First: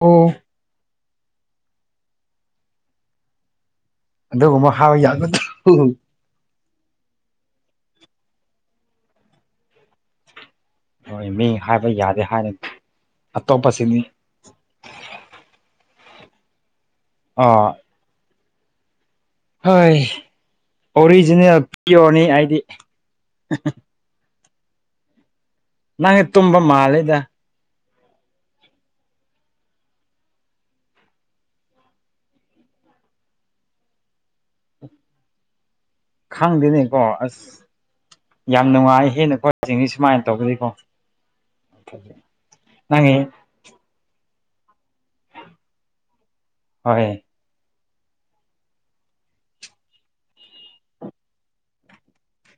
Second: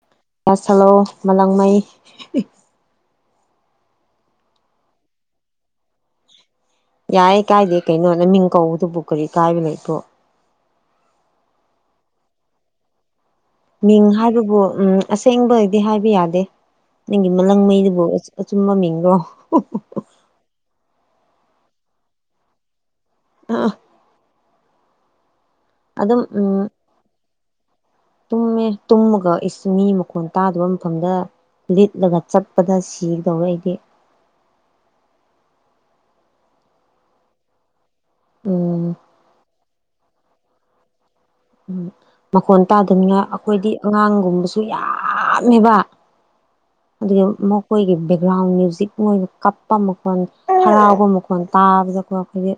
ꯑꯣ ꯑꯁꯂꯣ ꯃꯂꯥꯡꯃꯩ ꯑꯗꯨꯒꯨꯝꯕ ꯍꯥꯎ ꯌꯥꯒꯗ ꯌꯥꯏ ꯀꯥꯏꯗꯦ ꯀꯩꯅꯣꯗ ꯃꯤꯡ ꯀꯧꯕꯗꯨꯕꯨ ꯀꯔꯤ ꯀꯥꯏꯕ ꯂꯩꯕꯣ ꯍꯣꯏ ꯃꯤ ꯍꯥꯏꯕ ꯌꯥꯗꯦ ꯍꯥꯏꯅ ꯑꯇꯣꯞꯄꯁꯤꯡꯗꯤ ꯃꯤꯡ ꯍꯥꯏꯕꯕꯨ ꯎꯝ ꯑꯁꯦꯡꯕꯗꯤ ꯍꯥꯏꯕ ꯌꯥꯗꯦ ꯅꯪꯒꯤ ꯑꯥ ꯃꯂꯪꯉꯩꯗꯨꯕꯨ ꯑꯆꯨꯝ ꯃ ꯃꯤꯡꯒꯣ ꯍꯣꯏ ꯑꯣꯔꯤꯖꯤꯅꯦꯜ ꯄꯤꯌꯣꯔꯅꯤ ꯍꯥꯏꯗꯤ ꯑꯥ ꯅꯪ ꯇꯨꯝꯕꯥ ꯎꯝ ꯃꯥꯜꯗ ꯇꯨꯝꯃꯦ ꯇꯨꯝꯃꯒ ꯏꯁ ꯃꯤ ꯃꯈꯣꯟ ꯇꯥꯗꯕ ꯃꯐꯝꯗ ꯂꯤꯠꯂꯒ ꯆꯠꯄꯗ ꯁꯤꯗꯧꯔꯗꯤ ꯎꯝ ꯈꯪꯗꯦꯅꯦꯀꯣ ꯑꯁ ꯌꯥꯝ ꯎꯝ ꯅꯨꯡꯉꯥꯏ ꯍꯦꯟꯅ ꯈꯣꯠꯅ ꯆꯤꯡꯉꯤ ꯁꯨꯃꯥꯏꯅ ꯇꯧꯕꯗꯤꯀꯣ ꯎꯝ ꯃꯈꯣꯟ ꯅꯪꯒꯤ ꯇꯥꯗꯅꯤꯅ ꯑꯩꯈꯣꯏꯗꯤ ꯑꯉꯥꯡꯒꯨꯝꯕꯁꯨ ꯌꯥꯝ ꯍꯥꯝꯃꯦꯕ ꯍꯣꯏ ꯑꯗꯨꯗꯒꯤ ꯑꯃꯨꯛ ꯑꯩꯈꯣꯏꯒꯤ ꯕꯦꯛꯒ꯭ꯔꯥꯎꯟ ꯃ꯭ꯌꯨꯖꯤꯛ ꯃꯣꯏꯅ ꯀꯞꯄ ꯃꯈꯣꯟ ꯍꯔꯥꯎꯕ ꯃꯈꯣꯟ ꯇꯥꯕꯗꯀꯣ ꯑꯩꯈꯣꯏꯒꯤ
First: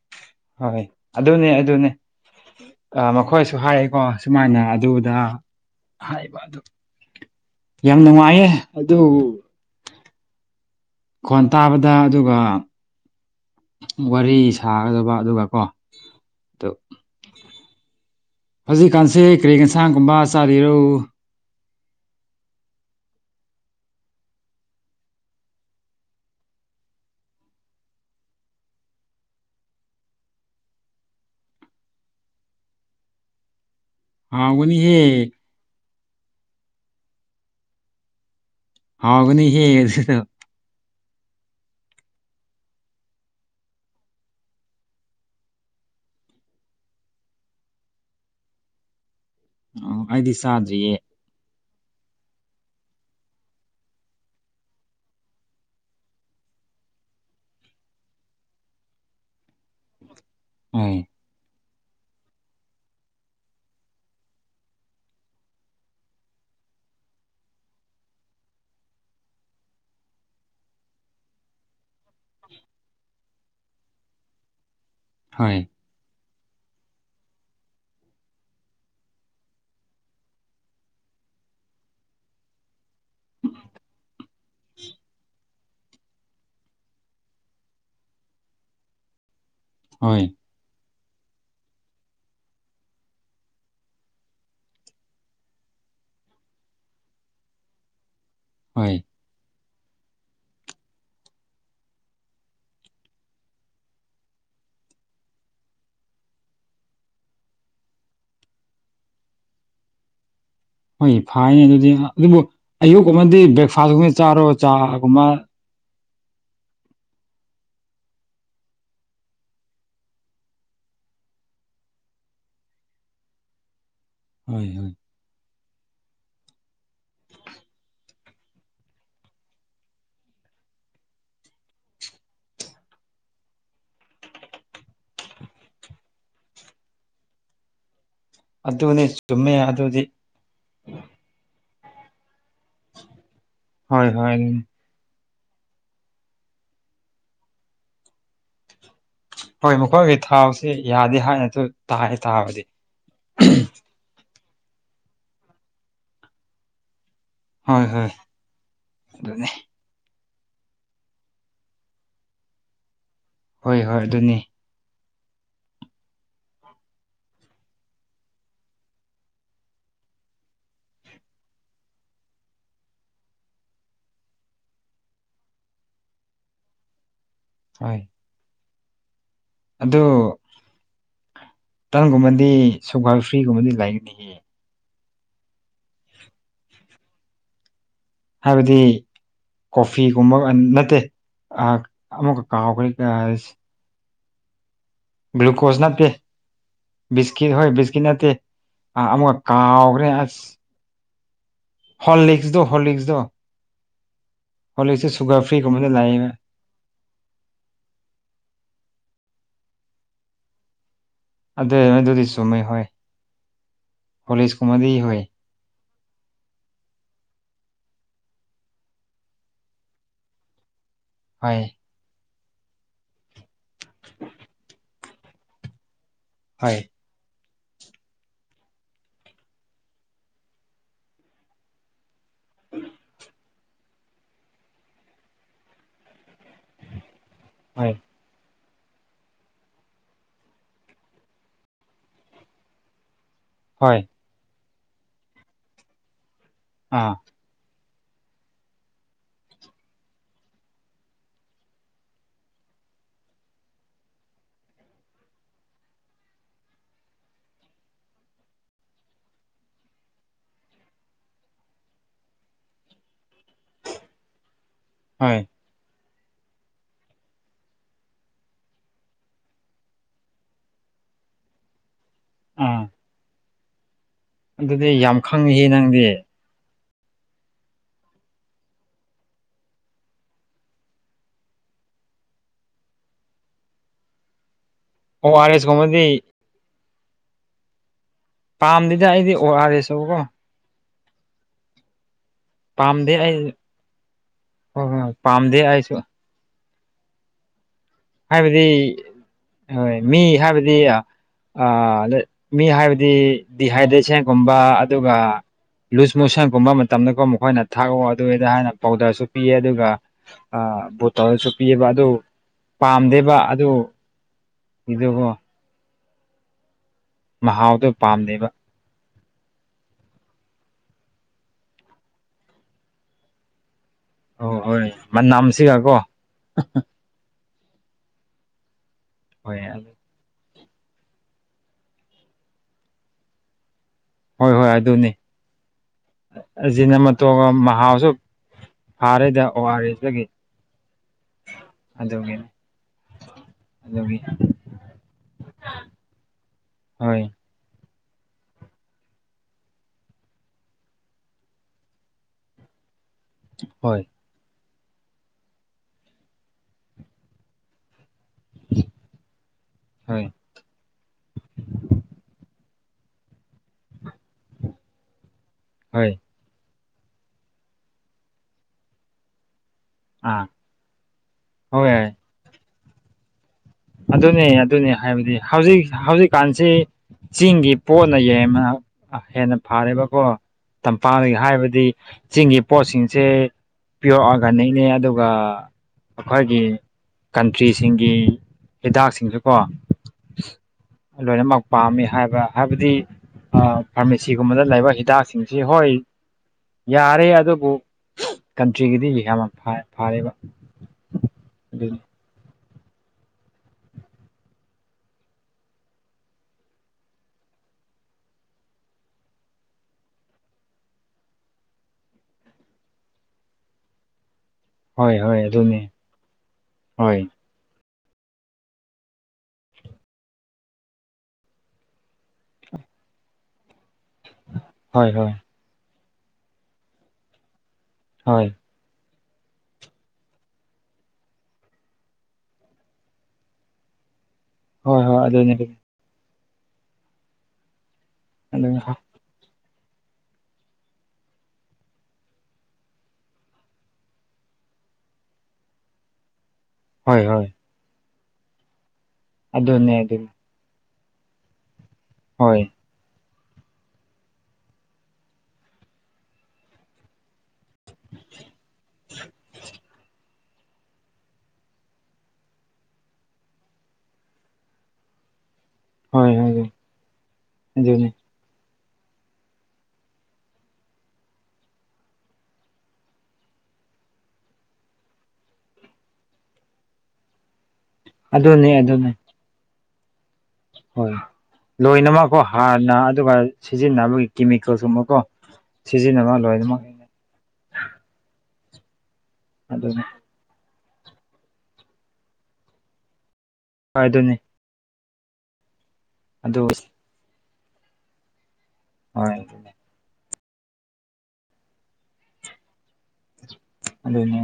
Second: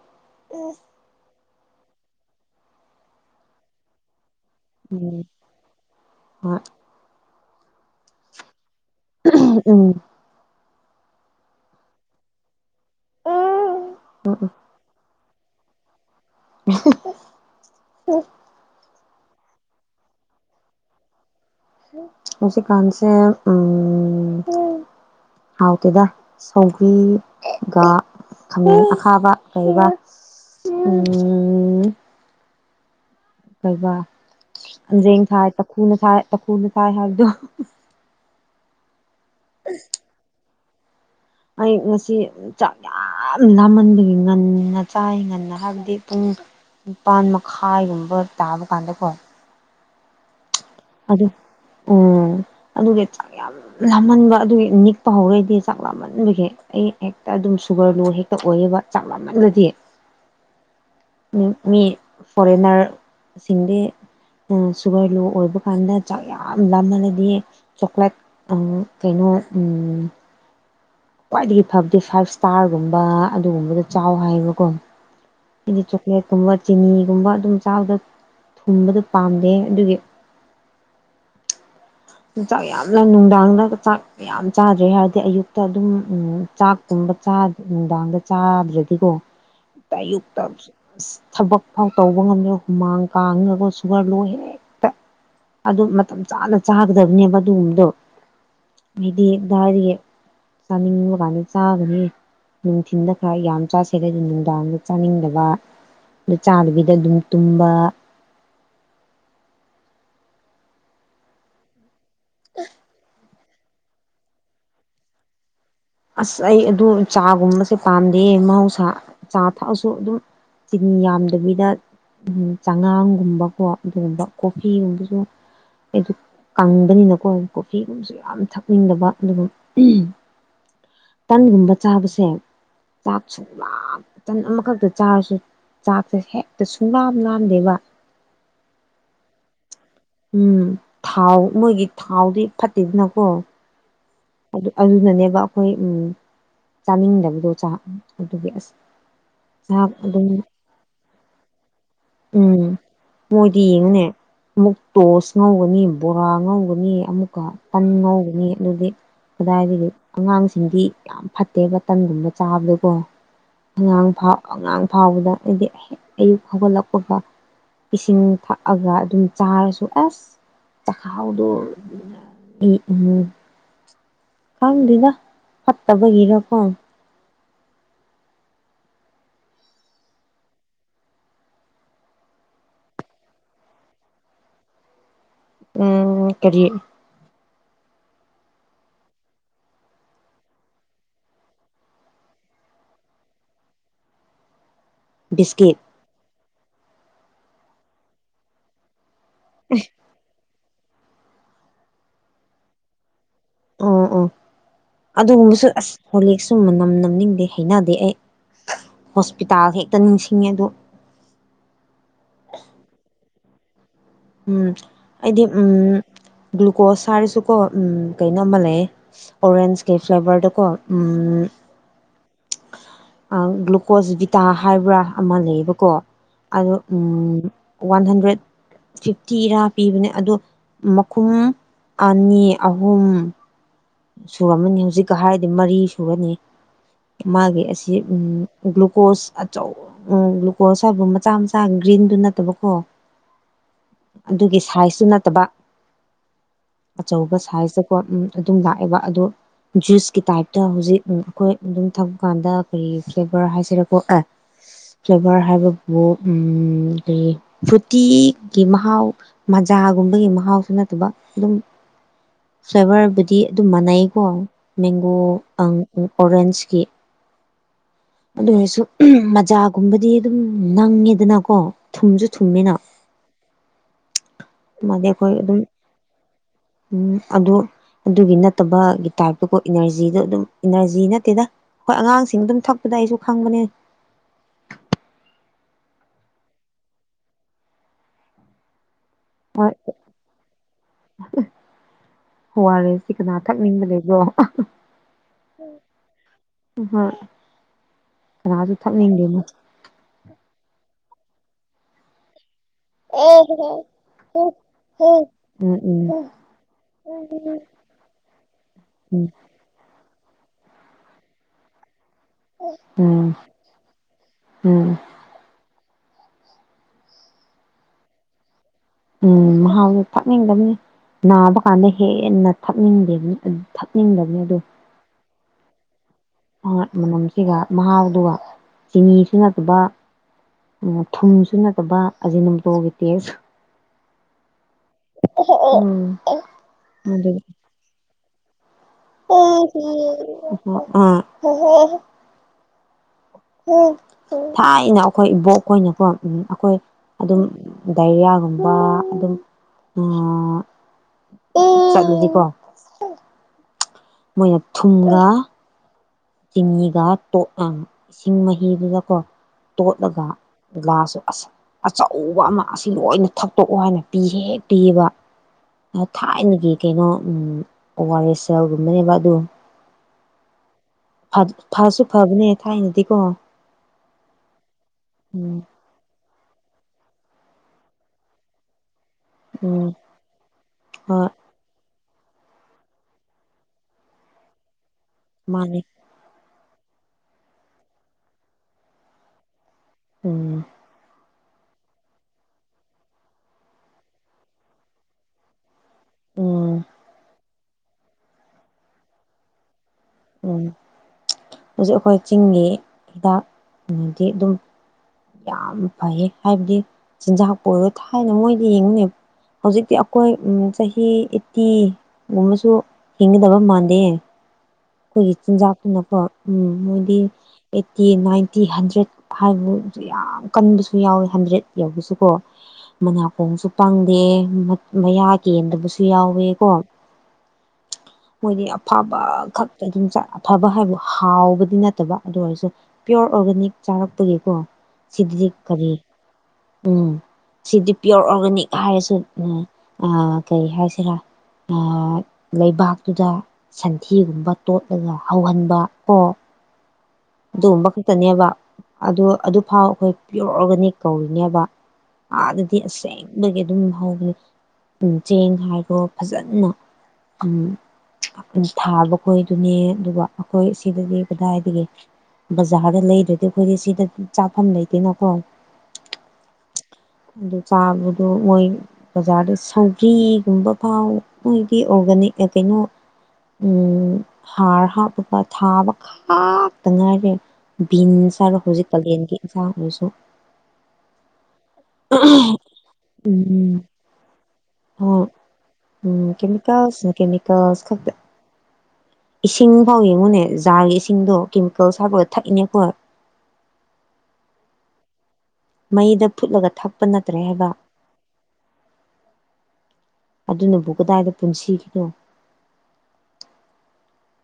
ꯍꯣꯏ ꯑꯗꯨꯅꯦ ꯑꯗꯨꯅꯦ ꯃꯈꯣꯏꯁꯨ ꯍꯥꯏꯔꯦꯀꯣ ꯑꯨꯃꯥꯏꯅ ꯑꯗꯨꯗ ꯎꯝ ꯍꯥꯏꯕ ꯑꯗꯨ ꯌꯥꯝ ꯅꯨꯡꯉꯥꯏꯌꯦ ꯑꯗꯨꯗ ꯎꯝ ꯈꯣꯟ ꯇꯥꯕꯗ ꯑꯗꯨꯒ ꯋꯥꯔꯤ ꯁꯥꯒꯗꯕ ꯑꯗꯨꯒ ꯋꯥ [unintelligible] ꯀꯥꯟꯁꯦ ꯀ꯭ꯔꯔꯤ ꯌꯦꯟꯁꯥꯡꯒꯨꯝꯕ ꯆꯥꯕꯤꯔꯨ ꯎ ꯎꯆꯁꯤ ꯀꯥꯟꯁꯦ ꯎꯝ ꯍꯥꯎ ꯇꯦꯗ ꯁꯧꯔꯤꯒ ꯊꯃꯦꯟ ꯑꯈꯥꯕ ꯂꯩꯕ ꯎꯝ ꯀꯕꯟꯖꯦꯡ ꯍꯥꯎꯒꯅꯤꯍꯦ ꯊꯥꯏ ꯈꯅ ꯊꯥꯏ ꯈꯨꯅ ꯊꯥꯏ ꯍꯥꯏꯔꯗꯣ ꯍꯥꯎꯅꯤ ꯍꯦ ꯑꯗꯨ ꯑꯩ ꯉꯁꯤ ꯆꯥꯛ ꯌꯥꯝ ꯂꯥꯝꯃꯟꯕꯒꯤ ꯉꯟꯅ ꯆꯥꯏ ꯉꯟꯅ ꯍꯥꯏꯕꯗꯤ ꯄꯨꯡ ꯅꯤꯄꯥꯥꯟ ꯃꯈꯥꯏꯒꯨꯝꯕ ꯇꯥꯕ ꯀꯥꯟꯗꯀꯣ ꯑꯣ ꯑꯩꯗꯤ ꯆꯥꯗ꯭ꯔꯤꯌꯦ ꯑꯗꯨ ꯎꯝ ꯑꯗꯨꯒꯒꯤ ꯆꯥꯛ ꯌꯥꯝ ꯂꯥꯝꯃꯟꯕ ꯑꯗꯨꯒꯤ ꯅꯤꯛꯄ ꯍꯧꯔꯩꯗꯤ ꯆꯥꯛ ꯂꯥꯝꯃꯟꯕꯒꯤ ꯑꯩ ꯍꯦꯛꯇ ꯑꯗꯨꯝ ꯁꯨꯒꯔ ꯂꯣ ꯍꯦꯛꯇ ꯑꯣꯏꯌꯦꯦꯕ ꯆꯥꯡ ꯃꯝꯃꯗꯗꯤ ꯍꯣꯏ ꯃꯤ ꯐꯣꯔꯦꯟꯅꯔ ꯁꯤꯡꯗꯤ ꯁꯨꯒꯔ ꯂꯣ ꯑꯣꯏꯕ ꯀꯥꯟꯗ ꯆꯥꯡ ꯌꯥꯝ ꯂꯥꯍꯜꯂꯗꯤ ꯆꯣꯀ꯭ꯂꯦꯠ ꯀꯩꯅꯣ ꯈ꯭ꯋꯥꯏꯗꯒꯤ ꯐꯕꯗꯤ ꯐꯥꯏꯚ ꯏꯁꯇꯥꯔꯒꯨꯝꯕ ꯑꯗꯨꯒꯨꯝꯕꯗ ꯆꯥꯎ ꯍꯥꯏꯌꯦꯕꯀꯣ ꯍꯣꯏ ꯏꯗꯤ ꯆꯀ ꯀꯨꯝꯕ ꯆꯤꯅꯤꯒꯨꯝꯕ ꯑꯗꯨꯝ ꯆꯥꯕꯗ ꯊꯨꯝꯕꯗ ꯄꯥꯝꯗꯦ ꯑꯗꯨꯒꯤ ꯆꯥꯛ ꯌꯥꯝꯅ ꯅꯨꯡꯗꯥꯡꯗ ꯆꯥꯛ ꯌꯥꯝ ꯆꯥꯗ꯭ꯔꯦ ꯍꯥꯏꯔꯗꯤ ꯑꯌꯨꯛꯇ ꯑꯗꯨꯝ ꯎ ꯆꯥꯛꯀꯨꯝꯕ ꯅꯨꯡꯗꯥꯡꯗ ꯆꯥꯗ꯭ꯔꯗꯤꯀꯣ ꯇ ꯍꯣꯏ ꯌꯨꯛꯇꯝꯁ ꯑ ꯊꯕꯛ ꯐꯥꯎ ꯇꯧꯕ ꯉꯝꯃꯦ ꯍꯨꯃꯥꯡ ꯀꯥꯡꯉꯒ ꯁꯨꯒꯔ ꯂꯣ ꯍꯦꯛꯇ ꯑꯗꯨ ꯃꯇꯝ ꯆꯥꯅ ꯆꯥꯒꯗꯕꯅꯦꯕ ꯑꯗꯨꯒꯨꯝꯕꯗꯣ ꯍꯣꯏ ꯍꯥꯏꯗꯤ ꯗꯥꯔꯤ ꯆꯥꯅꯤꯡꯕ ꯀꯥꯟꯗ ꯆꯥꯒꯅꯤ ꯅꯨꯡꯊꯤꯟꯜꯗ ꯈꯔ ꯌꯥꯝ ꯆꯥꯥꯁꯦꯗ ꯑꯗꯨ ꯅꯨꯡꯗꯥꯡꯗ ꯆꯥꯅꯤꯡꯗꯕ ꯑ ꯆꯥꯗꯕꯤꯗ ꯑꯗꯨꯝ ꯇꯨꯝꯕ [unintelligible] ꯍꯣꯏ ꯐꯅꯦ ꯑꯗꯨꯗꯤ ꯑꯗꯨꯕꯨ ꯑꯌꯨꯛ ꯑꯃꯗꯤ ꯕ꯭ꯔꯦꯛꯐꯥꯁꯀꯨꯝꯕ ꯆꯥꯔꯣ ꯆꯥꯒꯨꯝꯕ ꯑꯁ ꯑꯩ ꯑꯗꯨ ꯆꯥꯒꯨꯝꯕꯁꯦ ꯄꯥꯝꯗꯦ ꯃꯍꯧꯁꯥ ꯆꯥ ꯊꯛꯑꯁꯨ ꯑꯗꯨꯝ ꯆꯤꯅꯤ ꯌꯥꯝꯗꯕꯤꯗ ꯎ ꯆꯉꯥꯡꯒꯨꯝꯕꯀꯣ ꯑꯗꯨꯒꯨꯝꯕ ꯍꯣꯏ ꯍꯣꯏ ꯀꯣꯐꯤꯒꯨꯝꯕꯁꯨ ꯑꯩ ꯀꯪꯕꯅꯤꯅꯀꯣ ꯀꯣꯐꯤꯒꯨꯝꯕꯁꯨ ꯌꯥꯝ ꯊꯛꯅꯤꯡꯗꯕ ꯑꯗꯨꯒ ꯇꯟꯒꯨꯝꯕ ꯆꯥꯕꯁꯦ ꯆꯥꯛ ꯁ ꯇꯟ ꯑꯃꯈꯛꯇ ꯆꯥꯔꯁꯨ ꯆꯥꯛꯁꯦ ꯍꯦꯛꯇ ꯁꯨꯡꯂꯥꯝ ꯂꯥꯝꯗꯦꯕ ꯑꯗꯨ ꯑꯗꯨꯅꯦ ꯆꯨꯝꯃꯦ ꯑꯗꯨꯗꯤ ꯎꯝ ꯊꯥꯎ ꯃꯣꯏꯒꯤ ꯊꯥꯎꯗꯤ ꯐꯠꯇꯦꯗꯅꯀꯣ ꯍꯣꯏ ꯍꯣꯏ ꯑꯗꯨꯅꯤ ꯑꯗꯨ ꯑꯗꯨꯅꯅꯦꯕ ꯑꯩꯈꯣꯏ ꯎ ꯆꯥꯅꯤꯡꯗꯕꯗꯣ ꯆ ꯑꯗꯨꯒꯤ ꯑꯁ ꯍꯣꯏ ꯆꯥꯛ ꯃꯈꯣꯏꯒꯤ ꯑꯗꯨꯝ ꯊꯥꯎꯁꯤ ꯌꯥꯗꯦ ꯍꯥꯏꯅꯁꯨ ꯇꯥꯏ ꯊꯥꯕꯗꯤ ꯎꯝ ꯃꯣꯏꯗꯤ ꯌꯦꯡꯉꯨꯅꯦ ꯑꯃꯨꯛ ꯇꯣꯁ ꯉꯧꯒꯅꯤ ꯕꯣꯔꯥ ꯉꯧꯒꯅꯤ ꯑꯃꯨꯛ ꯀꯣ ꯄꯟ ꯍꯣꯏ ꯍꯣꯏ ꯉꯧꯕꯅꯤ ꯑꯗꯨꯗꯤ ꯑꯗꯨꯅꯤ ꯀꯗꯥꯏꯒꯤꯗꯤ ꯑꯉꯥꯡꯁꯤꯡꯗꯤ ꯌꯥꯝ ꯐꯠꯇꯦꯕꯟꯒꯨꯝꯕ ꯆꯥꯕꯗꯨꯀꯣ ꯍꯣꯏ ꯍꯣꯏ ꯑꯉꯥꯡ ꯑꯗꯨꯅꯤ ꯐꯥꯎ ꯑꯉꯥꯡ ꯑꯐꯥꯎꯕꯗ ꯍꯥꯏꯗꯤ ꯑꯌꯨꯛ ꯍꯧꯒꯠꯂꯛꯄꯒ ꯏꯁꯤꯡ ꯊꯛꯑꯒ ꯑꯗꯨꯝ ꯆꯥꯔꯁꯨ ꯑꯁ ꯆꯈꯥꯎꯗꯣ ꯎ ꯎꯝ ꯀꯪ ꯂꯤꯗ ꯍꯠꯇꯕꯒꯤꯔ ꯀ ꯍ ꯑꯗꯣ ꯇꯪꯒꯨꯝꯕꯗꯤ ꯁꯨꯚꯜ ꯐ꯭ꯔꯤꯒꯨꯝꯕꯗꯤ ꯂꯩꯒꯅꯤ ꯎꯝ ꯀꯔꯤ ꯍꯥꯏꯕꯗꯤ ꯀꯣꯐꯤꯒꯨꯝꯕ ꯅꯠꯇꯦ ꯑꯃꯨꯛꯀ ꯀꯥꯎꯈ ꯕꯤꯁꯀꯤꯠ ꯒ꯭ꯂꯨꯀꯣꯁ ꯅꯠꯇꯦ ꯕꯤꯁꯀꯤꯠ ꯍꯣꯏ ꯕꯤꯁꯀꯤꯠ ꯅꯠꯇꯦꯥ ꯑꯃꯨꯛ ꯀꯥ ꯑꯣꯈ꯭ꯔꯦꯁ ꯍꯣꯜ ꯂꯤꯛꯁꯗꯣ ꯍꯣ ꯂꯤꯛꯁꯗꯣ ꯎꯝ ꯎꯝ ꯑꯗꯨꯒꯨꯝꯕꯁꯨ ꯐ꯭ꯔꯤꯒꯨꯝꯕꯗ ꯑꯁ ꯂꯩꯌꯦꯕ ꯍꯣꯂꯤꯛꯁꯨ ꯃꯅꯝ ꯅꯝꯅꯤꯡꯗꯦ ꯍꯩꯅꯗꯦ ꯑꯩ ꯍꯣꯁꯄꯤꯇꯥꯜ ꯍꯦꯛꯇ ꯅꯤꯡꯁꯤꯡꯉꯤ ꯑꯗꯣ ꯑꯗꯨ ꯅ ꯑꯗꯨꯗꯤ ꯆꯨꯝꯃꯦꯩ ꯍꯣꯏ ꯎꯝ ꯍꯣꯔꯂꯤꯛꯁꯀꯨꯝꯕꯗꯤ ꯍꯣꯏ ꯍꯥꯏꯗꯤ ꯎꯝ ꯒ꯭ꯂꯨꯀꯣꯁ ꯍꯥꯏꯔꯁꯨꯀꯣ ꯎ ꯀꯩꯅꯣꯝꯃ ꯂꯩ ꯑꯣꯔꯦꯟꯁꯀꯤ ꯐ꯭ꯂꯦꯕꯔꯗꯀꯣ ꯎꯝ ꯍꯣꯏ ꯒ꯭ꯂꯨꯀꯣꯁ ꯚꯤꯇꯥ ꯍꯥꯏꯕ꯭ꯔꯥ ꯑꯃ ꯂꯩꯌꯦꯕꯀꯣ ꯑꯗꯣ ꯍꯣꯏ ꯋꯥꯟ ꯍꯟꯗ꯭ꯔꯦꯠ ꯐꯤꯐꯇꯤꯔꯥ ꯄꯤꯕꯅꯦ ꯑꯗꯣ ꯃꯈꯨꯝ ꯑꯅꯤ ꯑꯍꯨꯝ ꯁꯨꯔꯝꯃꯅꯤ ꯍꯧꯖꯤꯛꯀ ꯍꯥꯏꯔꯗꯤ ꯃꯔꯤ ꯁꯨꯔꯅꯤ ꯃꯥꯒꯤ ꯑꯁꯤ ꯍꯣꯏ ꯒ꯭ꯂꯨꯀꯣꯁ ꯑꯆꯧ ꯎꯝ ꯒ꯭ꯂꯨꯀꯣꯁ ꯍꯥꯏꯕ ꯃꯆꯥ ꯃꯆꯥ ꯒ꯭ꯔꯤꯟꯗꯨ ꯅꯠꯇꯕꯀꯣ ꯍꯣꯏ ꯑꯗꯨꯒꯤ ꯁꯥꯏꯖꯇꯨ ꯅꯠꯇꯕ ꯑꯥ ꯑꯆꯧꯕ ꯁꯥꯏꯖ ꯎꯝ ꯑꯗꯨꯝ ꯂꯥꯛꯑꯦꯕ ꯑꯗꯨ ꯖꯨꯁꯀꯤ ꯇꯥꯏꯞꯇ ꯍꯧꯖꯤꯛ ꯑꯩꯈꯣꯏ ꯑꯗꯨꯝ ꯊꯄ ꯀꯥꯟꯗ ꯀꯔꯤ ꯐ꯭ꯂꯦꯚꯔ ꯍꯥꯏꯁꯤꯔꯦꯀꯣ ꯑꯦ ꯐ꯭ꯂꯦꯚꯔ ꯍꯥꯏꯕꯕꯨ ꯎ ꯀ ꯐ꯭ꯔꯨꯇꯤꯒꯤ ꯃꯍꯥꯎ ꯆꯥꯒꯨꯝꯕꯒꯤ ꯃꯍꯥꯎꯁꯨ ꯅꯠꯇꯕ ꯑꯗꯨꯝ ꯐ꯭ꯂꯦꯕꯔ ꯑꯗꯨꯝ ꯃꯥꯟꯅꯩꯀꯣ ꯃꯦꯡꯒꯣ ꯍꯣꯏ ꯑꯣꯔꯦꯟꯁꯀꯤ ꯑꯗꯨ ꯑꯣꯏꯔꯁꯨ ꯃꯖꯥꯒꯨꯝꯕꯗꯤ ꯑꯗꯨꯝ ꯅꯪꯉꯦꯗꯅꯀꯣ ꯊꯨꯝꯁꯨ ꯊꯨꯝꯃꯤꯅ ꯑꯥ ꯑꯗꯨꯗꯤ ꯃꯥꯗꯤ ꯌꯥꯝ ꯑꯩꯈꯣꯏ ꯑꯗꯨꯝ ꯈꯪꯉ ꯅꯪꯗꯤ ꯎꯝ ꯑꯗꯨ ꯑꯗꯨꯒꯤ ꯅꯠꯇꯕꯒꯤ ꯇꯥꯏꯞꯇꯀꯣ ꯏꯅꯔꯖꯤꯗꯣ ꯑꯗꯨꯝ ꯏꯅꯔꯖꯤ ꯅꯠꯇꯦꯗ ꯍꯣꯏ ꯑꯉꯥꯡꯁꯤꯡ ꯑꯗꯨꯝ ꯊꯛꯄꯗ ꯑꯩꯁꯨ ꯈꯪꯕꯅꯦ [unintelligible] ꯋꯥꯔ ꯑꯦꯁ ꯀꯃꯗꯤ ꯄꯥꯝꯗꯗꯤ ꯑꯩꯗꯤ ꯑꯣꯔꯛꯔꯦ ꯁꯧꯕꯀꯣ [unintelligible] ꯍꯔꯦ ꯁꯤ ꯄꯥꯝꯗꯦ ꯑꯩ ꯀꯅꯥ ꯊꯛꯅꯤꯡꯕ ꯂꯩꯕꯣ ꯍꯣꯏ ꯍꯣꯏ ꯄꯥꯝꯗꯦ ꯑꯩꯁꯨ ꯍꯝ ꯍꯥꯏꯕꯗꯤ ꯍꯣꯏ ꯃꯤ ꯍꯥꯏꯕꯗꯤ ꯑ ꯃꯤ ꯍꯥꯏꯕꯗꯤ ꯎꯝ ꯗꯤꯍꯥꯏꯗ꯭ꯔꯦꯁꯟꯒꯨꯝꯕ ꯑꯗꯨꯒ ꯎꯝ ꯂꯨꯖ ꯃꯣꯁꯟꯒꯨꯝꯕ ꯃꯇꯝꯗꯀꯣ ꯃꯈꯣꯏꯅ ꯊꯥꯛꯑꯣ ꯑꯗꯨꯏꯗ ꯍꯥꯏꯅ ꯄꯥꯎꯗꯔꯁꯨ ꯎꯝ ꯄꯤꯌꯦ ꯑꯗꯨꯒ ꯑ ꯣꯇꯥꯔꯁꯨ ꯄꯤꯕꯗꯣ ꯎꯝ ꯄꯥꯝꯗꯦꯕ ꯎꯝ ꯑꯗꯨꯗꯨꯕꯨ ꯃꯍꯥꯎꯗꯨꯣ ꯄꯥꯝꯅꯦꯕ ꯎꯝ ꯃꯍꯥꯎꯁꯦ ꯊꯛꯅꯤꯡꯗꯕꯅꯤ ꯅꯥꯕ ꯀꯥꯟꯗ ꯍꯦꯟꯅ ꯊꯛꯅꯤꯡꯗꯦꯕꯅꯤ ꯑꯗꯨ ꯊꯛꯅꯤꯡꯗꯕꯅꯤ ꯑꯣ ꯍꯣꯏ ꯃꯅꯝꯁꯤꯒ ꯀꯣ ꯃꯅꯝꯁꯤꯒ ꯃꯍꯥꯎꯗꯨꯒ ꯆꯤꯅꯤꯁꯨ ꯍꯣꯏ ꯅꯠꯇꯕ ꯊꯨꯝꯁꯨ ꯅꯠꯇꯕ ꯑꯖꯤꯅꯇꯣꯒꯤ ꯇꯦꯁ ꯍꯣꯏ ꯍꯣꯏ ꯑꯗꯨꯅꯤ ꯎꯝ ꯑꯁꯤꯅ ꯃꯇꯣ ꯑꯥ ꯃꯍꯥꯎꯁꯨ ꯐꯥꯔꯦꯗ ꯑꯣ ꯑꯥꯔ ꯑꯦꯁꯇꯒꯤ ꯑꯗꯨꯒꯤꯅꯤ [unintelligible] ꯑꯗꯨꯒꯤ ꯊꯥꯏꯅ ꯑꯩꯈꯣꯏ ꯏꯕꯣꯛꯈꯣꯏꯅꯀꯣ ꯎ ꯑꯩꯈꯣꯏ ꯍꯣꯏ ꯑꯗꯨꯝ ꯗꯥꯏꯔꯤꯌꯥꯒꯨꯝꯕ ꯑꯗꯨꯝ ꯎ ꯆꯀꯣ ꯍꯣꯏ ꯊꯨꯡꯒꯥ ꯆꯃꯤꯒ ꯇꯣ ꯑ ꯏꯁꯤꯡ ꯃꯍꯤꯗꯨꯗꯀꯣ ꯇꯣꯠꯂꯒ ꯍꯣꯏ ꯒ꯭ꯂꯥꯁꯁꯨ ꯑꯆꯧꯕ ꯑꯃ ꯑꯁꯤ ꯂꯣꯏꯅ ꯊꯛꯇꯣꯛꯑꯣ ꯍꯥꯏꯅ ꯄꯤꯍꯦꯛ ꯍꯦꯛ ꯄꯤꯌꯦꯕ ꯑ ꯍꯣꯏ ꯊꯥꯏꯅꯒꯤ ꯀꯩꯅꯣ ꯑꯣ ꯑꯥꯔ ꯑꯦꯁ ꯑꯦꯒꯨꯝꯕꯅꯦꯕ ꯑꯗꯨ ꯑꯥ ꯐꯁꯨ ꯍꯣꯏ ꯐꯕꯅꯦ ꯊꯥꯏꯅꯗꯤꯀꯣ ꯑꯗꯨꯅꯦ ꯑꯗꯨꯅꯦ ꯍꯥꯏꯕꯗꯤ ꯎꯝ ꯍꯧꯖꯤꯛ ꯍꯧꯖꯤꯛ ꯀꯥꯟꯁꯤ ꯆꯤꯡꯒꯤ ꯄꯣꯠꯅ ꯌꯦꯡꯕꯅ ꯑ ꯍꯦꯟꯅ ꯎꯝ ꯐꯔꯦꯕꯀꯣ ꯍꯣꯏ ꯇꯝꯄꯥꯛꯗꯒꯤ ꯍꯥꯏꯕꯗꯤ ꯆꯤꯡꯒꯤ ꯄꯣꯠꯁꯤꯡꯁꯦ ꯄꯤꯌꯣꯔ ꯑꯣꯔꯒꯥꯅꯤꯛꯅꯤ ꯑꯗꯨꯒ ꯃꯥꯅꯤ ꯑꯩꯈꯣꯏꯒꯤ ꯀꯟꯇ꯭ꯔꯤꯁꯤꯡꯒꯤ ꯍꯤꯗꯥꯛꯁꯤꯡꯁꯨꯀꯣ ꯎꯝ ꯂꯣꯏꯅꯃꯛ ꯄꯥꯝꯃꯤ ꯍꯥꯏꯕ ꯍꯥꯏꯕꯗꯤ ꯐꯥꯔꯃꯦꯥꯁꯤꯒꯨꯝꯕꯗ ꯂꯩꯕ ꯍꯤꯗꯥꯛꯁꯤꯡꯁꯤ ꯍꯣꯏ ꯎꯝ ꯌꯥꯔꯦ ꯑꯗꯨꯕꯨ ꯀꯟꯇ꯭ꯔꯤꯒꯤꯗꯤ ꯌꯥꯝ ꯐꯥꯏ ꯎꯝ ꯍꯧꯖꯤꯛ ꯑꯩꯈꯣꯏ ꯆꯤꯡꯒꯤ ꯍꯤꯗꯥꯛꯗꯤ ꯑꯗꯨꯝ ꯌꯥꯝ ꯐꯩꯌꯦ ꯍꯥꯏꯕꯗꯤ ꯆꯤꯟꯖꯥꯛꯄ ꯑꯣꯏꯔꯣ ꯊꯥꯏꯅ ꯃꯣꯏꯗꯤ ꯌꯦꯡꯉꯨꯅꯦꯕ ꯍꯧꯖꯤꯛꯇꯤ ꯑꯩꯈꯣꯏ ꯎ ꯆꯍꯤ ꯑꯦꯠꯇꯤ ꯨꯝꯃꯁꯨ ꯍꯤꯡꯒꯗꯕ ꯃꯥꯥꯟꯗ ꯑꯦ ꯍꯣꯏ ꯑꯩꯈꯣꯏꯒꯤ ꯍꯣꯏ ꯑꯗꯨꯅꯤ ꯆꯤꯟꯖꯥꯛꯇꯨꯅꯀꯣ ꯎꯝ ꯃꯣꯏꯗꯤ ꯍꯣꯏ ꯐꯠꯇꯤ ꯅꯥꯏꯟꯇꯤ ꯍꯟꯗ꯭ꯔꯦꯠ ꯍꯥꯏꯕꯁꯨ ꯌꯥꯝ ꯀꯟꯕꯁꯨ ꯌꯥꯎꯋꯦ ꯍꯟꯗ꯭ꯔꯦꯗ ꯌꯧꯕꯁꯨꯀꯣ ꯃꯅꯥꯀꯣꯡꯁꯨ ꯄꯪꯗꯦ ꯍꯣꯏ ꯃꯌꯥ ꯍꯣꯏ ꯀꯦꯟꯗꯕꯁꯨ ꯌꯥꯎꯋꯦꯀꯣ ꯍꯣꯏ ꯃꯣꯏꯗꯤ ꯑꯐꯕ ꯈꯛ ꯝꯊꯕ ꯍꯥꯏꯕꯨ ꯍꯥꯎꯕꯗꯤ ꯅꯠꯇꯕ ꯑꯗꯨ ꯑꯣꯏꯔꯁꯨ ꯄꯤꯌꯣꯔ ꯑꯣꯔꯒꯥꯅꯤꯛ ꯆꯥꯔꯛꯄꯒꯤ ꯀ ꯍꯣꯏ ꯍꯣꯏ ꯁꯤꯗꯔꯤ ꯑꯗꯨꯅꯤ ꯀꯔꯤ ꯎꯝ ꯁꯤꯗꯤ ꯄꯤꯌꯣꯔ ꯑꯣꯔꯒꯥꯅꯤꯛ ꯑꯗꯨ ꯍꯥꯏꯔꯁꯨ ꯎꯝ ꯀꯔꯤ ꯍꯥꯏꯁꯤꯔꯥ ꯂꯩꯕꯥꯛꯇꯨꯗ ꯁꯟꯊꯤꯒꯨꯝꯕ ꯇꯣꯠꯂꯒ ꯍꯧꯍꯟꯕ ꯀꯣ ꯍꯣꯏ ꯍꯣꯏ ꯈꯠꯇꯅꯦꯕ ꯑꯗꯨ ꯑꯗꯨꯐꯥꯎ ꯑꯗꯨꯅꯦ ꯑꯩꯈꯣꯏ ꯑꯗꯨꯅꯦ ꯄꯤꯌꯣꯔ ꯑꯣꯔꯒꯥꯅꯤꯛ ꯀꯧꯔꯤꯅꯦꯕ ꯑ ꯍꯣꯏ ꯑꯗꯨꯗꯤꯁꯦ ꯒꯤ ꯑꯗꯨꯝ ꯍꯧꯕꯅꯤ ꯆꯦꯡ ꯍꯥꯏꯈꯣ ꯐꯖꯅ ꯎ ꯊꯥꯕ ꯈꯣꯏꯗꯨꯅꯦ ꯑꯗꯨꯒ ꯑꯩꯈꯣꯏ ꯁꯤꯗꯗꯤ ꯀꯗꯥꯏꯒ ꯕꯖꯥꯔꯗ ꯂꯩꯗ꯭ꯔꯗꯤ ꯑꯩꯈꯣꯏꯗꯤ ꯁꯤꯗ ꯆꯥꯐꯝ ꯂꯩꯇꯦꯅꯀꯣ ꯍꯣꯏ ꯍꯣꯏ ꯑꯗꯨ ꯑꯗꯨꯅꯤ ꯆꯥꯕꯗ ꯃꯣꯏ ꯕꯖꯥꯔꯗ ꯁꯧꯒ꯭ꯔꯤꯒꯨꯝꯕ ꯐꯥꯎ ꯃꯣꯏꯒꯤ ꯑꯣꯔꯒꯥꯅꯤꯛ ꯀꯩꯅꯣ ꯎꯝ ꯍꯥꯔ ꯍꯥꯞꯄꯒ ꯊꯥꯕ ꯈꯥꯛꯇ ꯉꯥꯏꯔꯦ ꯕꯤꯟꯁ ꯍꯥꯏꯔꯣ ꯑꯗꯨꯅꯤ ꯍꯧꯖꯤꯛ ꯑꯗꯨꯅꯤ ꯀꯥꯂꯦꯟꯒꯤ ꯑꯦꯟꯁꯥꯡ ꯑꯣꯏꯁꯨ ꯍꯣꯏ ꯂꯣꯏꯅꯃꯛꯀꯣ ꯍꯥꯟꯅ ꯑꯗꯨꯒ ꯎꯝ ꯁꯤꯖꯤꯟꯅꯕꯒꯤ ꯀꯦꯃꯤꯀꯦꯜ ꯁꯨꯝꯕꯀꯣ ꯍꯣꯏ ꯁꯤꯖꯤꯟꯅ ꯃꯥꯜ ꯂꯣꯏ ꯑꯗꯨꯃꯛ ꯇ ꯈꯦ ꯏꯁꯤꯡ ꯐꯥꯎ ꯑꯗꯨꯅꯤ ꯌꯦꯡꯉꯨꯅꯦ ꯖꯥꯔꯒꯤ ꯏꯁꯤꯡꯗꯣ ꯀꯦꯃꯤꯀꯦꯜꯁ ꯍꯥꯞꯕꯗ ꯊꯛꯏꯅꯦꯀꯣ ꯐꯥꯏꯗꯅꯤ ꯃꯩꯗ ꯐꯨꯠꯂꯒ ꯊꯛꯄ ꯅꯠꯇ꯭ꯔꯦ ꯍꯥꯏꯕ ꯍꯣꯏ ꯑꯗꯨꯅꯕꯨ ꯀꯗꯥꯏꯗ ꯄꯨꯟꯁꯤꯒꯤꯅꯣ ꯑꯗꯨꯗ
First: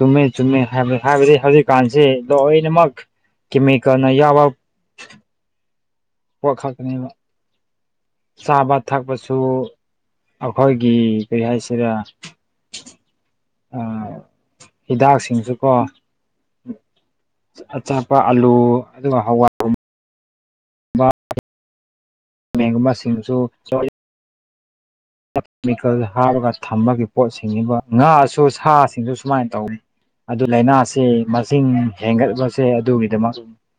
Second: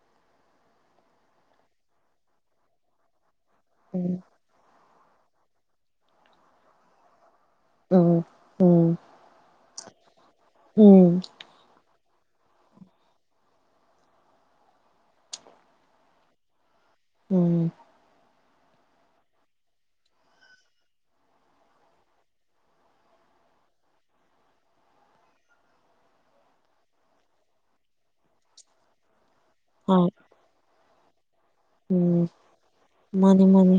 ꯆꯨꯝꯃꯦ ꯆꯨꯝꯃꯦ ꯍꯥꯏꯕ ꯍꯥꯏꯕꯗꯤ ꯍꯧꯖꯤꯛꯀꯥꯟꯁꯤꯦ ꯂꯣꯏꯅꯃꯛ ꯀꯃ ꯀꯅꯥ ꯎꯝ ꯌꯥꯕ ꯋꯥ ꯈꯥ ꯀꯅꯤꯅ ꯎꯝ ꯆꯥꯕ ꯎꯝ ꯊꯛꯄꯁꯨ ꯑꯩꯈꯣꯏꯒꯤ ꯎꯝ ꯀꯔꯤ ꯍꯥꯏꯁꯤꯔ ꯍꯤꯗꯥꯛꯁꯤꯡꯁꯨꯀꯣ ꯎꯝ ꯑꯆꯥꯄ ꯑꯥꯂꯨ ꯑꯗꯨꯒ ꯍꯋꯥ ꯃꯒꯨꯝ ꯃꯥ ꯁꯤꯁꯤꯡꯁꯨ ꯀꯦꯃꯤꯀꯦꯜ ꯍꯥꯞꯄꯒ ꯊꯝꯕꯒꯤ ꯄꯣꯠꯁꯤꯡꯅꯤꯕ ꯉꯥꯁꯨ ꯁꯥꯁꯤꯡꯗꯨ ꯁꯨꯃꯥꯏꯅ ꯇꯧꯅꯤ ꯍꯣꯏ ꯑꯗꯨ ꯂꯥꯏꯅꯥꯁꯤ ꯏ ꯎꯝ ꯍꯦꯟꯒꯠꯄꯁꯦ ꯑꯗꯨꯒꯤꯗꯃꯛ ꯃꯥꯅꯤ ꯃꯥꯅꯤ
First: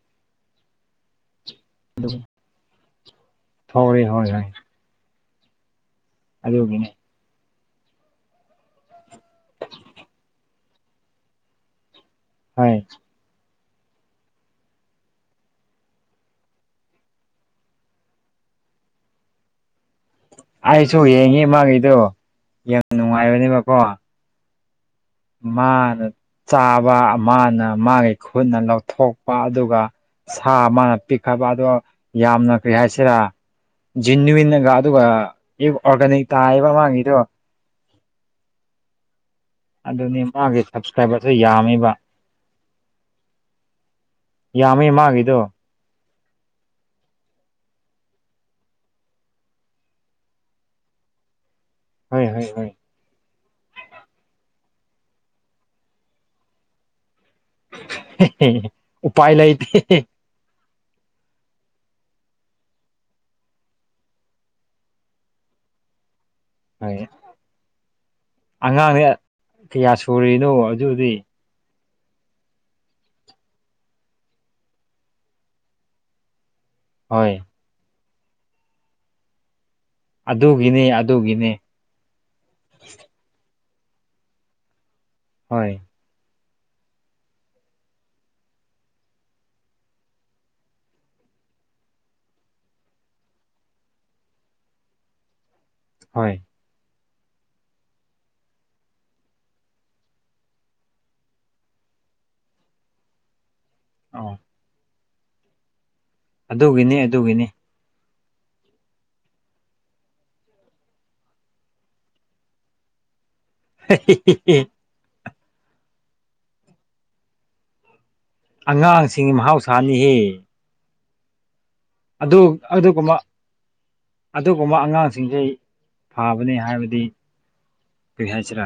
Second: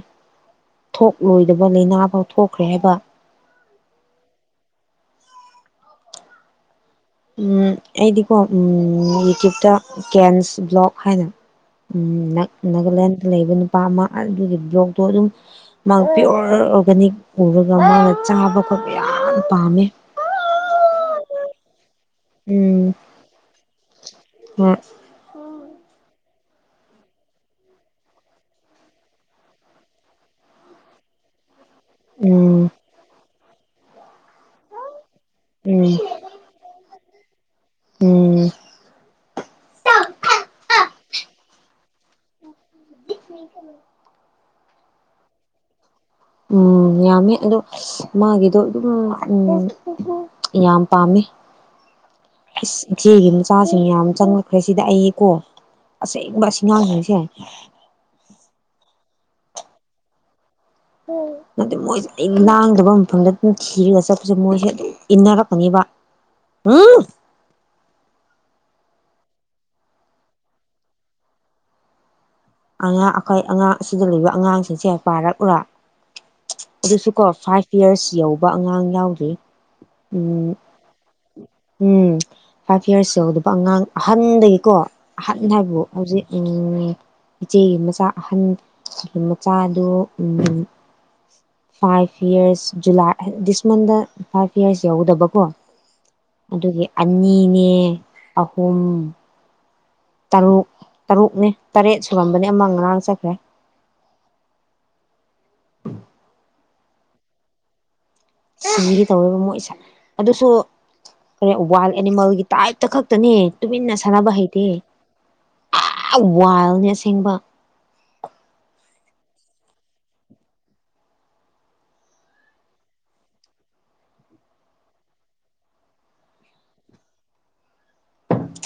ꯊꯣꯛꯂꯣꯏꯗꯕ ꯂꯥꯏꯅꯥ ꯐꯥꯎ ꯊꯣꯛꯈ꯭ꯔꯦ ꯍꯥꯏꯕ ꯍꯣꯏ ꯍꯣꯏ ꯍꯣꯏ ꯑꯗꯨꯗ ꯍꯒꯦꯅꯦ ꯑꯩꯗꯤꯀꯣ ꯌꯨꯇ꯭ꯌꯨꯕꯇ ꯀꯦꯟꯁ ꯕ꯭ꯂꯣꯛ ꯍꯥꯏꯅ ꯍꯣꯏ ꯅꯥꯒꯥꯂꯦꯟꯗ ꯂꯩꯕ ꯅꯨ ꯅꯨꯄꯥ ꯑꯃ ꯑꯗꯨꯒꯤ ꯕ꯭ꯂꯣꯛꯇꯣ ꯑꯗꯨꯝ ꯃꯥ ꯄꯤꯣꯔ ꯑꯣꯔꯒꯥꯅꯤꯛ ꯄꯨꯔꯒ ꯃꯥꯅ ꯆꯥꯕ ꯄꯥꯝꯃꯦ ꯑꯩꯁꯨ ꯌꯦꯡꯉꯤꯃꯉꯩꯗꯨꯣ ꯌꯥꯝ ꯅꯨꯡꯉꯥꯏꯕꯅꯦꯕꯀꯣ ꯋꯥ ꯃꯥꯅ ꯆꯥꯕ ꯃꯥꯅ ꯃꯥꯒꯤ ꯈꯨꯠꯅ ꯂꯧꯊꯣꯛꯄ ꯑꯗꯨꯒ ꯁꯥ ꯑꯃꯅ ꯄꯤꯛꯈꯕ ꯑꯗꯣ ꯌꯥꯝꯅ ꯎꯝ ꯀꯔꯤ ꯍꯥꯏꯁꯤꯔꯥ ꯖꯦꯅꯋꯟꯒ ꯑꯗꯨꯒ ꯑꯩ ꯎꯝ ꯑꯣꯔꯒꯥꯅꯤꯛ ꯇꯥ ꯍꯥꯏꯕ ꯃꯥꯡꯉꯤꯗꯣ ꯎꯝ ꯑꯗꯨꯅꯤ ꯃꯥꯒꯤ ꯁꯞꯁꯀ꯭ꯔꯥꯏꯕꯔꯁꯨ ꯌꯥꯝꯃꯤꯕ ꯌꯥꯝꯃꯦ ꯃꯥꯥꯡꯉꯗꯣ ꯎꯝ ꯌꯥꯝꯃꯦ ꯑꯗꯣ ꯃꯥꯒꯤꯗꯣ ꯑꯗꯨꯝ ꯎꯝ ꯌꯥꯝ ꯄꯥꯝꯃꯦ ꯍꯣꯏ ꯍꯣꯏ ꯊ ꯍꯣꯏ ꯆꯆꯥꯁꯤꯡ ꯌꯥꯝ ꯆꯪꯉꯛꯈ꯭ꯔꯦ ꯁꯤꯗ ꯑꯩꯀꯣ ꯑꯁꯦꯡꯕ ꯑꯁꯤꯉꯥꯡꯁꯤꯡꯁꯦ ꯎꯄꯥꯥꯏ ꯂꯩ ꯏꯇ ꯑꯗꯨꯗ ꯃꯣꯏꯁꯦ ꯑꯩ ꯂꯥꯡꯗꯕ ꯃꯐꯝꯗ ꯑꯗꯨꯝ ꯊꯤꯔꯒ ꯆꯠꯄꯁꯦ ꯃꯣꯏꯁꯦ ꯑꯗꯨꯝ ꯏꯟꯅꯔꯛꯀꯅꯤꯕ ꯎꯝ ꯍꯥꯏ ꯑꯉꯥꯡꯅꯦ ꯀꯌꯥ ꯁꯨꯔꯤꯅꯣ ꯑꯗꯨꯗꯤ ꯑꯉꯥꯡ ꯑꯩꯈꯣꯏ ꯑꯉꯥꯡ ꯑꯁꯤꯗ ꯂꯩꯕ ꯑꯉꯥꯡꯁꯤꯡꯁꯦ ꯄꯥꯔꯛꯎ꯭ꯔꯥ ꯑꯗꯨꯁꯨ ꯀꯣ ꯍꯣꯏ ꯐꯥꯏꯚ ꯌꯔꯁ ꯌꯧꯕ ꯑꯉꯥꯡ ꯌꯥꯎꯗ꯭ꯔꯤ ꯎꯝ ꯑꯗꯨꯒꯤꯅꯦ ꯑꯗꯨꯒꯤꯅꯦ ꯎꯝ ꯐꯥꯏꯚ ꯌꯔꯁ ꯌ ꯑꯗꯨꯒ ꯑꯉꯥꯡ ꯑꯍꯟꯗꯒꯤꯀꯣ ꯑꯍꯟ ꯍꯥꯏꯕꯨ ꯍꯣꯏ ꯍꯧꯖꯤꯛ ꯎꯝ ꯏꯆꯦꯒꯤ ꯃꯆꯥ ꯑꯍꯟ ꯃꯆꯥꯗꯨ ꯐꯥꯏꯚ ꯌꯔꯁ ꯖꯨꯂꯥꯏ ꯗꯤꯁ ꯃꯟꯗ ꯐꯥꯏꯚ ꯌꯔꯁ ꯌꯎꯗꯕꯀꯣ ꯍꯣꯏ ꯑꯗꯨꯒꯤ ꯑꯅꯤꯅꯦ ꯑꯍꯨꯝ ꯇꯔꯨꯛ ꯇꯔꯨꯛꯅꯦ ꯇꯔꯦꯠ ꯁꯨꯔꯝꯕꯅꯦ ꯑꯃꯪ ꯉꯔꯥꯡ ꯆꯠꯈ꯭ꯔꯦ ꯑ ꯑꯗꯨꯒꯤꯅꯤ ꯑꯗꯨꯒꯤꯅꯤ ꯁꯤꯒꯤ ꯇꯧꯦꯔꯤꯕ ꯃꯣꯏꯁꯦ ꯑꯗꯨꯁꯨ ꯀꯩꯅ ꯋꯥꯏꯜ ꯑꯦꯅꯤꯃꯦꯜꯒꯤ ꯇꯥꯏꯞꯇ ꯈꯛꯇꯅꯤ ꯇꯨꯃꯤꯟꯅ ꯁꯥꯟꯅꯕ ꯍꯩꯇꯦ ꯑ ꯋꯥꯜꯅꯦ ꯑꯁꯦꯡꯕ ꯑꯉꯥꯡꯁꯤꯡꯒꯤ ꯃꯍꯥꯎꯁꯥꯅꯤꯍ ꯑꯗꯨ ꯑꯗꯨ ꯀꯨꯝꯕ ꯑꯗꯨꯒꯨꯝꯕ ꯑꯉꯥꯡꯁꯤꯡꯁꯤ ꯐꯕꯅꯤ ꯍꯥꯏꯕꯗꯤ ꯄꯤꯍꯥꯆꯥ